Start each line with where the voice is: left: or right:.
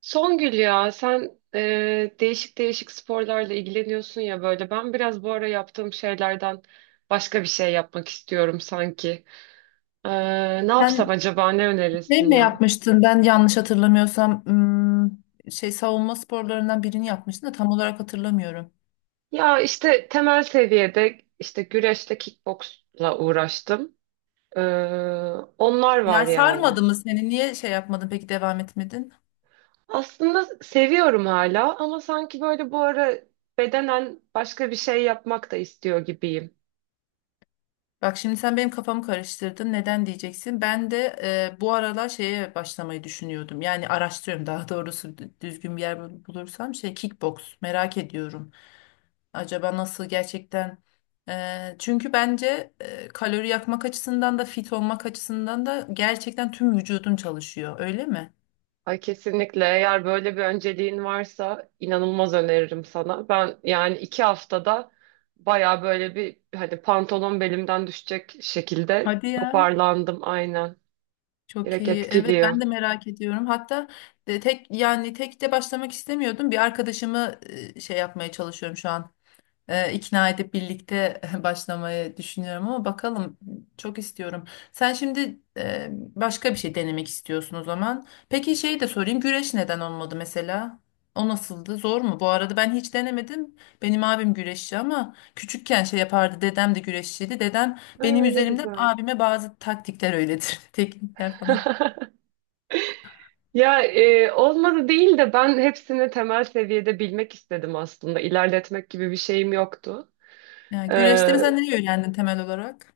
right: Songül, ya sen değişik değişik sporlarla ilgileniyorsun ya böyle. Ben biraz bu ara yaptığım şeylerden başka bir şey yapmak istiyorum sanki. E, Ne yapsam
left: Sen
right: acaba, ne
left: şey
right: önerirsin
left: mi
right: ya?
left: yapmıştın? Ben yanlış hatırlamıyorsam şey savunma sporlarından birini yapmıştın da tam olarak hatırlamıyorum.
right: Ya işte temel seviyede işte güreşle kickboksla uğraştım. E, Onlar var
left: Yani
right: yani.
left: sarmadı mı seni? Niye şey yapmadın peki devam etmedin?
right: Aslında seviyorum hala ama sanki böyle bu ara bedenen başka bir şey yapmak da istiyor gibiyim.
left: Bak şimdi sen benim kafamı karıştırdın. Neden diyeceksin? Ben de bu aralar şeye başlamayı düşünüyordum. Yani araştırıyorum daha doğrusu düzgün bir yer bulursam şey kickbox merak ediyorum. Acaba nasıl gerçekten? Çünkü bence kalori yakmak açısından da fit olmak açısından da gerçekten tüm vücudun çalışıyor. Öyle mi?
right: Ay kesinlikle, eğer böyle bir önceliğin varsa inanılmaz öneririm sana. Ben yani iki haftada baya böyle bir hani pantolon belimden düşecek şekilde
left: Hadi ya.
right: toparlandım, aynen.
left: Çok
right: Direkt
left: iyi. Evet ben de
right: etkiliyor.
left: merak ediyorum. Hatta de tek yani tek de başlamak istemiyordum. Bir arkadaşımı şey yapmaya çalışıyorum şu an. E, ikna edip birlikte başlamayı düşünüyorum ama bakalım çok istiyorum. Sen şimdi başka bir şey denemek istiyorsun o zaman. Peki şeyi de sorayım güreş neden olmadı mesela? O nasıldı? Zor mu? Bu arada ben hiç denemedim. Benim abim güreşçi ama küçükken şey yapardı. Dedem de güreşçiydi. Dedem benim
right: Aa, ne
left: üzerimden
right: güzel.
left: abime bazı taktikler öyledir. Teknikler falan.
right: Ya olmadı değil de ben hepsini temel seviyede bilmek istedim aslında. İlerletmek gibi bir şeyim yoktu.
left: Yani
right: E,
left: güreşte mesela neyi öğrendin temel olarak?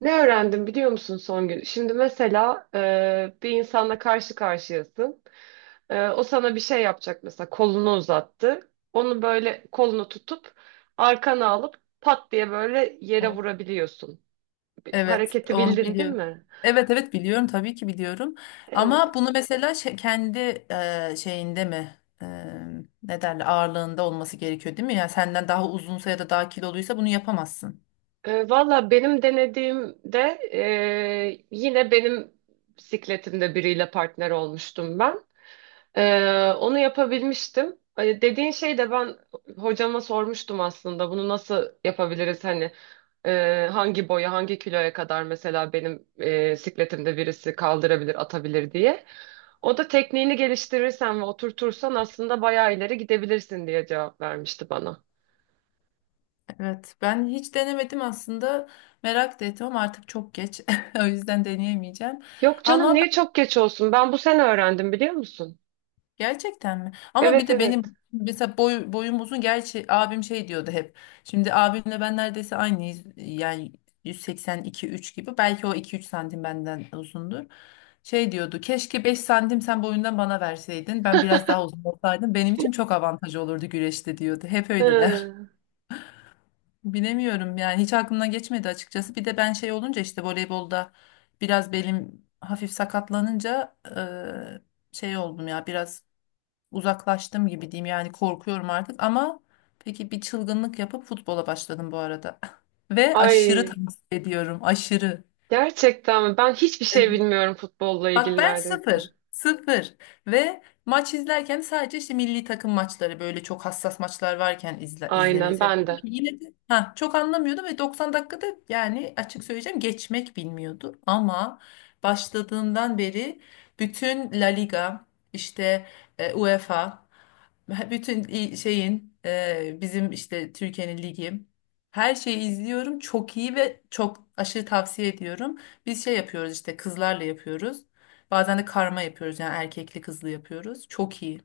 right: Ne öğrendim biliyor musun son gün? Şimdi mesela bir insanla karşı karşıyasın. O sana bir şey yapacak, mesela kolunu uzattı. Onu böyle kolunu tutup arkana alıp pat diye böyle yere vurabiliyorsun. Bir
left: Evet,
right: hareketi
left: onu
right: bildin değil
left: biliyorum.
right: mi?
left: Evet evet biliyorum tabii ki biliyorum.
right: Evet.
left: Ama bunu mesela kendi şeyinde mi e, ne derler ağırlığında olması gerekiyor değil mi? Yani senden daha uzunsa ya da daha kiloluysa bunu yapamazsın.
right: Valla benim denediğimde yine benim bisikletimde biriyle partner olmuştum ben. Onu yapabilmiştim. Dediğin şey de ben hocama sormuştum aslında bunu nasıl yapabiliriz hani hangi boya, hangi kiloya kadar mesela benim sikletimde birisi kaldırabilir, atabilir diye. O da tekniğini geliştirirsen ve oturtursan aslında bayağı ileri gidebilirsin diye cevap vermişti bana.
left: Evet ben hiç denemedim aslında merak da ettim ama artık çok geç o yüzden deneyemeyeceğim.
right: Yok canım,
left: Ama
right: niye çok geç olsun? Ben bu sene öğrendim, biliyor musun?
left: gerçekten mi? Ama bir
right: Evet,
left: de
right: evet.
left: benim mesela boyum uzun. Gerçi abim şey diyordu hep. Şimdi abimle ben neredeyse aynıyız. Yani 182-3 gibi. Belki o 2-3 santim benden uzundur. Şey diyordu. Keşke 5 santim sen boyundan bana verseydin. Ben biraz daha uzun olsaydım. Benim için çok avantaj olurdu güreşte diyordu. Hep öyle der.
right: Hı.
left: Bilemiyorum yani hiç aklımdan geçmedi açıkçası. Bir de ben şey olunca işte voleybolda biraz belim hafif sakatlanınca şey oldum ya biraz uzaklaştım gibi diyeyim yani korkuyorum artık ama peki bir çılgınlık yapıp futbola başladım bu arada. Ve aşırı
right: Ay,
left: tavsiye ediyorum aşırı.
right: gerçekten mi? Ben hiçbir şey bilmiyorum futbolla
left: Bak
right: ilgili
left: ben
right: neredeyse.
left: sıfır. Sıfır. Ve maç izlerken sadece işte milli takım maçları böyle çok hassas maçlar varken izlemeyi
right: Aynen, ben
left: seviyorum.
right: de.
left: Yine de ha, çok anlamıyordum ve 90 dakikada yani açık söyleyeceğim geçmek bilmiyordu. Ama başladığından beri bütün La Liga işte UEFA bütün şeyin bizim işte Türkiye'nin ligi her şeyi izliyorum. Çok iyi ve çok aşırı tavsiye ediyorum. Biz şey yapıyoruz işte kızlarla yapıyoruz. Bazen de karma yapıyoruz yani erkekli kızlı yapıyoruz. Çok iyi.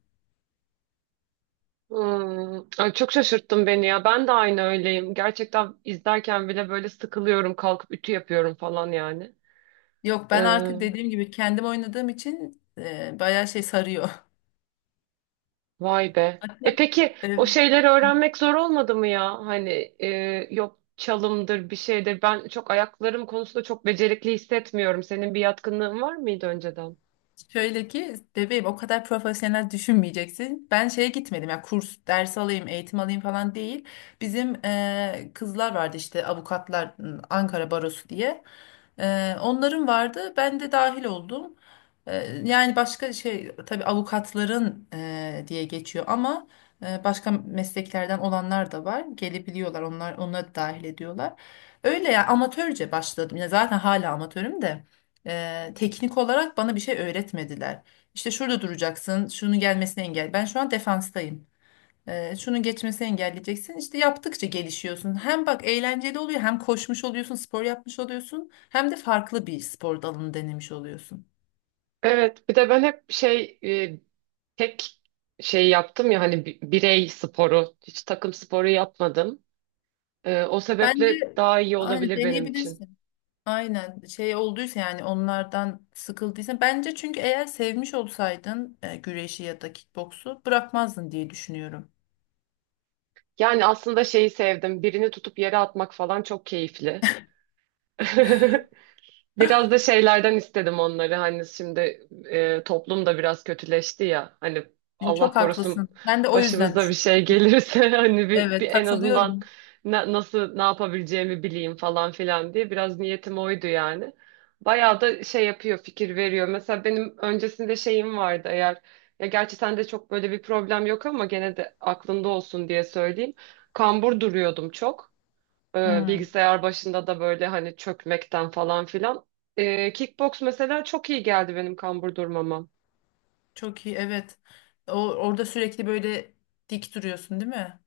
right: Hmm, ay çok şaşırttın beni ya. Ben de aynı öyleyim. Gerçekten izlerken bile böyle sıkılıyorum, kalkıp ütü yapıyorum falan yani.
left: Yok ben
right: Ee,
left: artık dediğim gibi kendim oynadığım için bayağı şey sarıyor.
right: Vay be.
left: Hatta
right: E peki o
left: e,
right: şeyleri öğrenmek zor olmadı mı ya? Hani e, yok çalımdır bir şeydir. Ben çok ayaklarım konusunda çok becerikli hissetmiyorum. Senin bir yatkınlığın var mıydı önceden?
left: şöyle ki bebeğim o kadar profesyonel düşünmeyeceksin. Ben şeye gitmedim ya kurs, ders alayım, eğitim alayım falan değil. Bizim kızlar vardı işte avukatlar Ankara Barosu diye. Onların vardı. Ben de dahil oldum. Yani başka şey tabii avukatların diye geçiyor ama başka mesleklerden olanlar da var. Gelebiliyorlar onlar onları da dahil ediyorlar. Öyle ya amatörce başladım. Ya zaten hala amatörüm de. Teknik olarak bana bir şey öğretmediler. İşte şurada duracaksın, şunun gelmesini engel. Ben şu an defanstayım. Şunun geçmesini engelleyeceksin. İşte yaptıkça gelişiyorsun. Hem bak eğlenceli oluyor, hem koşmuş oluyorsun, spor yapmış oluyorsun, hem de farklı bir spor dalını denemiş oluyorsun.
right: Evet, bir de ben hep şey tek şey yaptım ya hani bi- birey sporu, hiç takım sporu yapmadım. O
left: Bence
right: sebeple daha iyi
left: aynı
right: olabilir benim için.
left: deneyebilirsin. Aynen şey olduysa yani onlardan sıkıldıysan bence çünkü eğer sevmiş olsaydın güreşi ya da kickboksu bırakmazdın diye düşünüyorum.
right: Yani aslında şeyi sevdim. Birini tutup yere atmak falan çok keyifli. Biraz da şeylerden istedim onları. Hani şimdi toplum da biraz kötüleşti ya. Hani Allah
left: Çok
right: korusun
left: haklısın. Ben de o yüzden
right: başımıza bir
left: düşünüyorum.
right: şey gelirse hani bir, bir
left: Evet
right: en azından
left: katılıyorum.
right: na- nasıl ne yapabileceğimi bileyim falan filan diye biraz niyetim oydu yani. Bayağı da şey yapıyor, fikir veriyor. Mesela benim öncesinde şeyim vardı eğer, ya gerçi sende çok böyle bir problem yok ama gene de aklında olsun diye söyleyeyim. Kambur duruyordum çok,
left: Hmm,
right: bilgisayar başında da böyle hani çökmekten falan filan. E, kickbox mesela çok iyi geldi benim kambur durmama.
left: çok iyi evet. Orada sürekli böyle dik duruyorsun değil mi?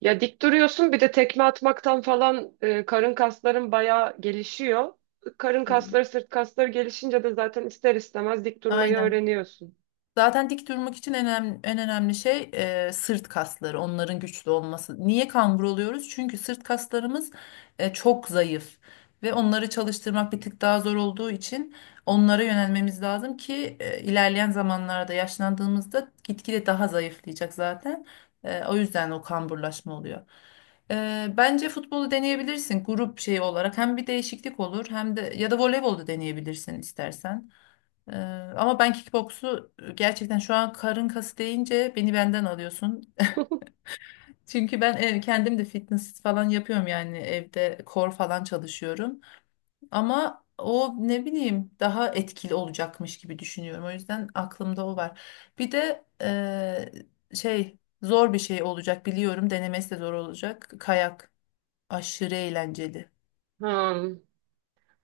right: Ya dik duruyorsun, bir de tekme atmaktan falan karın kasların bayağı gelişiyor. Karın
left: Hı.
right: kasları, sırt kasları gelişince de zaten ister istemez dik durmayı
left: Aynen.
right: öğreniyorsun.
left: Zaten dik durmak için en önemli, en önemli şey sırt kasları, onların güçlü olması. Niye kambur oluyoruz? Çünkü sırt kaslarımız çok zayıf ve onları çalıştırmak bir tık daha zor olduğu için onlara yönelmemiz lazım ki ilerleyen zamanlarda yaşlandığımızda gitgide daha zayıflayacak zaten. O yüzden o kamburlaşma oluyor. Bence futbolu deneyebilirsin grup şeyi olarak. Hem bir değişiklik olur hem de ya da voleybolu deneyebilirsin istersen. Ee, ama ben kickboksu gerçekten şu an karın kası deyince beni benden alıyorsun. Çünkü ben kendim de fitness falan yapıyorum yani evde core falan çalışıyorum. Ama o ne bileyim daha etkili olacakmış gibi düşünüyorum. O yüzden aklımda o var. Bir de şey zor bir şey olacak biliyorum. Denemesi de zor olacak. Kayak aşırı eğlenceli.
right: Ha.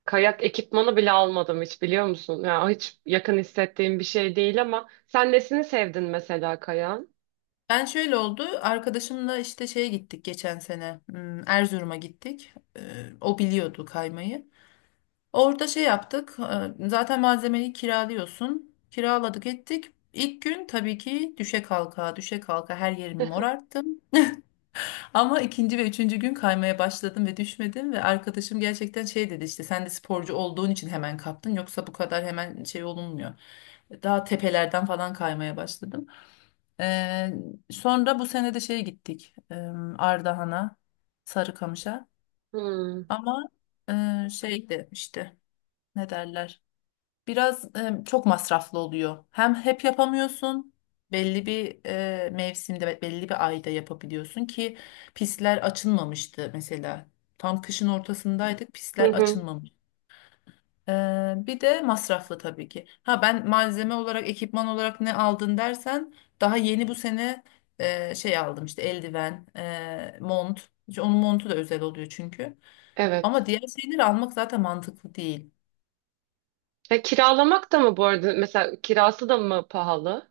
right: Kayak ekipmanı bile almadım hiç, biliyor musun? Ya hiç yakın hissettiğim bir şey değil ama sen nesini sevdin mesela kayağın?
left: Ben şöyle oldu. Arkadaşımla işte şeye gittik geçen sene. Erzurum'a gittik. O biliyordu kaymayı. Orada şey yaptık. Zaten malzemeyi kiralıyorsun. Kiraladık ettik. İlk gün tabii ki düşe kalka düşe kalka her yerimi morarttım. Ama ikinci ve üçüncü gün kaymaya başladım ve düşmedim. Ve arkadaşım gerçekten şey dedi işte sen de sporcu olduğun için hemen kaptın. Yoksa bu kadar hemen şey olunmuyor. Daha tepelerden falan kaymaya başladım. Ee, sonra bu sene de şeye gittik. Ardahan'a, Sarıkamış'a.
right: Hmm.
left: Ama şeydi işte ne derler? Biraz çok masraflı oluyor. Hem hep yapamıyorsun. Belli bir mevsimde ve belli bir ayda yapabiliyorsun ki pistler açılmamıştı mesela. Tam kışın ortasındaydık.
right: Hı
left: Pistler
right: hı.
left: açılmamış. Bir de masraflı tabii ki. Ha ben malzeme olarak, ekipman olarak ne aldın dersen daha yeni bu sene şey aldım işte eldiven, mont. İşte onun montu da özel oluyor çünkü.
right: Evet.
left: Ama diğer şeyleri almak zaten mantıklı değil.
right: E, kiralamak da mı bu arada? Mesela kirası da mı pahalı?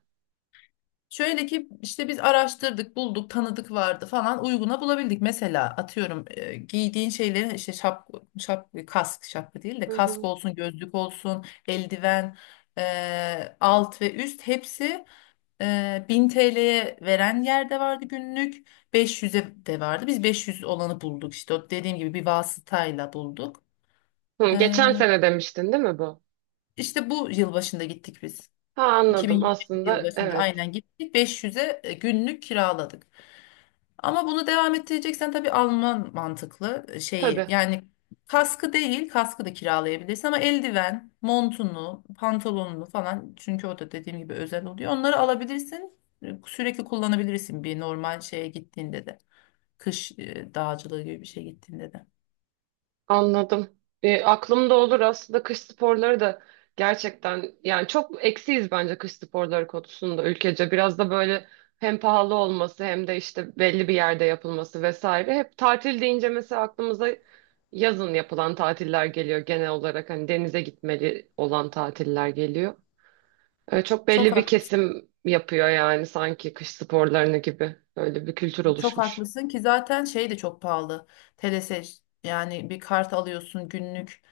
left: Şöyle ki işte biz araştırdık, bulduk, tanıdık vardı falan uyguna bulabildik. Mesela atıyorum giydiğin şeylerin işte şap, kask, şapka değil de
right: Hı
left: kask
right: hı.
left: olsun, gözlük olsun, eldiven, alt ve üst hepsi 1000 TL'ye veren yer de vardı günlük. 500'e de vardı. Biz 500 olanı bulduk işte. O dediğim gibi bir vasıtayla bulduk.
right: Hı, geçen
left: Ee,
right: sene demiştin değil mi bu?
left: işte bu yılbaşında gittik biz.
right: Ha, anladım
left: 2022 yıl
right: aslında,
left: başında
right: evet.
left: aynen gittik. 500'e günlük kiraladık. Ama bunu devam ettireceksen tabii Alman mantıklı şeyi.
right: Tabii.
left: Yani kaskı değil, kaskı da kiralayabilirsin ama eldiven, montunu, pantolonunu falan çünkü o da dediğim gibi özel oluyor. Onları alabilirsin. Sürekli kullanabilirsin bir normal şeye gittiğinde de. Kış dağcılığı gibi bir şey gittiğinde de.
right: Anladım. E, aklımda olur aslında kış sporları da gerçekten, yani çok eksiyiz bence kış sporları konusunda ülkece. Biraz da böyle hem pahalı olması hem de işte belli bir yerde yapılması vesaire. Hep tatil deyince mesela aklımıza yazın yapılan tatiller geliyor genel olarak, hani denize gitmeli olan tatiller geliyor. E, çok
left: Çok
right: belli bir
left: haklı.
right: kesim yapıyor yani, sanki kış sporlarını gibi böyle bir kültür
left: Çok
right: oluşmuş.
left: haklısın ki zaten şey de çok pahalı. Telese yani bir kart alıyorsun günlük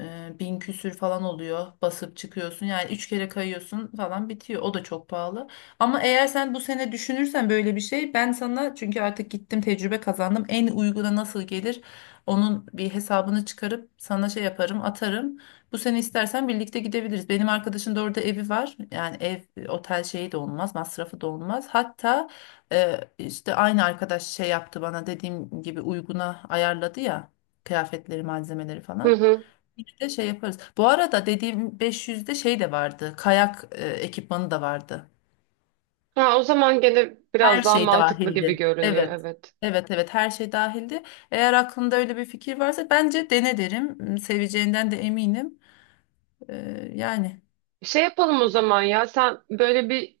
left: bin küsür falan oluyor basıp çıkıyorsun yani üç kere kayıyorsun falan bitiyor o da çok pahalı ama eğer sen bu sene düşünürsen böyle bir şey ben sana çünkü artık gittim tecrübe kazandım en uyguna nasıl gelir onun bir hesabını çıkarıp sana şey yaparım atarım bu sene istersen birlikte gidebiliriz benim arkadaşın da orada evi var yani ev otel şeyi de olmaz masrafı da olmaz hatta işte aynı arkadaş şey yaptı bana dediğim gibi uyguna ayarladı ya kıyafetleri malzemeleri
right: Hı
left: falan
right: hı.
left: bir de şey yaparız. Bu arada dediğim 500'de şey de vardı. Kayak ekipmanı da vardı.
right: Ha, o zaman gene
left: Her
right: biraz daha
left: şey
right: mantıklı gibi
left: dahildi.
right: görünüyor,
left: Evet.
right: evet.
left: Evet evet her şey dahildi. Eğer aklında öyle bir fikir varsa bence dene derim. Seveceğinden de eminim. Yani
right: Şey yapalım o zaman ya, sen böyle bir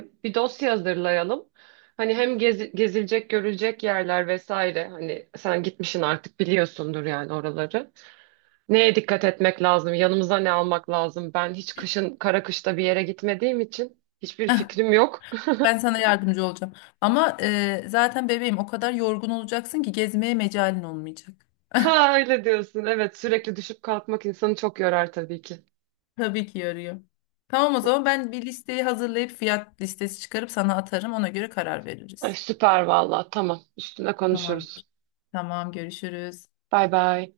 right: bir dosya hazırlayalım. Hani hem gezi- gezilecek görülecek yerler vesaire, hani sen gitmişsin artık biliyorsundur yani oraları. Neye dikkat etmek lazım? Yanımıza ne almak lazım? Ben hiç kışın, kara kışta bir yere gitmediğim için hiçbir fikrim yok.
left: ben sana yardımcı olacağım. Ama zaten bebeğim o kadar yorgun olacaksın ki gezmeye mecalin olmayacak.
right: Ha, öyle diyorsun. Evet, sürekli düşüp kalkmak insanı çok yorar tabii ki.
left: Tabii ki yarıyor. Tamam o zaman ben bir listeyi hazırlayıp fiyat listesi çıkarıp sana atarım. Ona göre karar
right: Ay,
left: veririz.
right: süper valla, tamam, üstüne
left: Tamam.
right: konuşuruz.
left: Tamam görüşürüz.
right: Bay bay.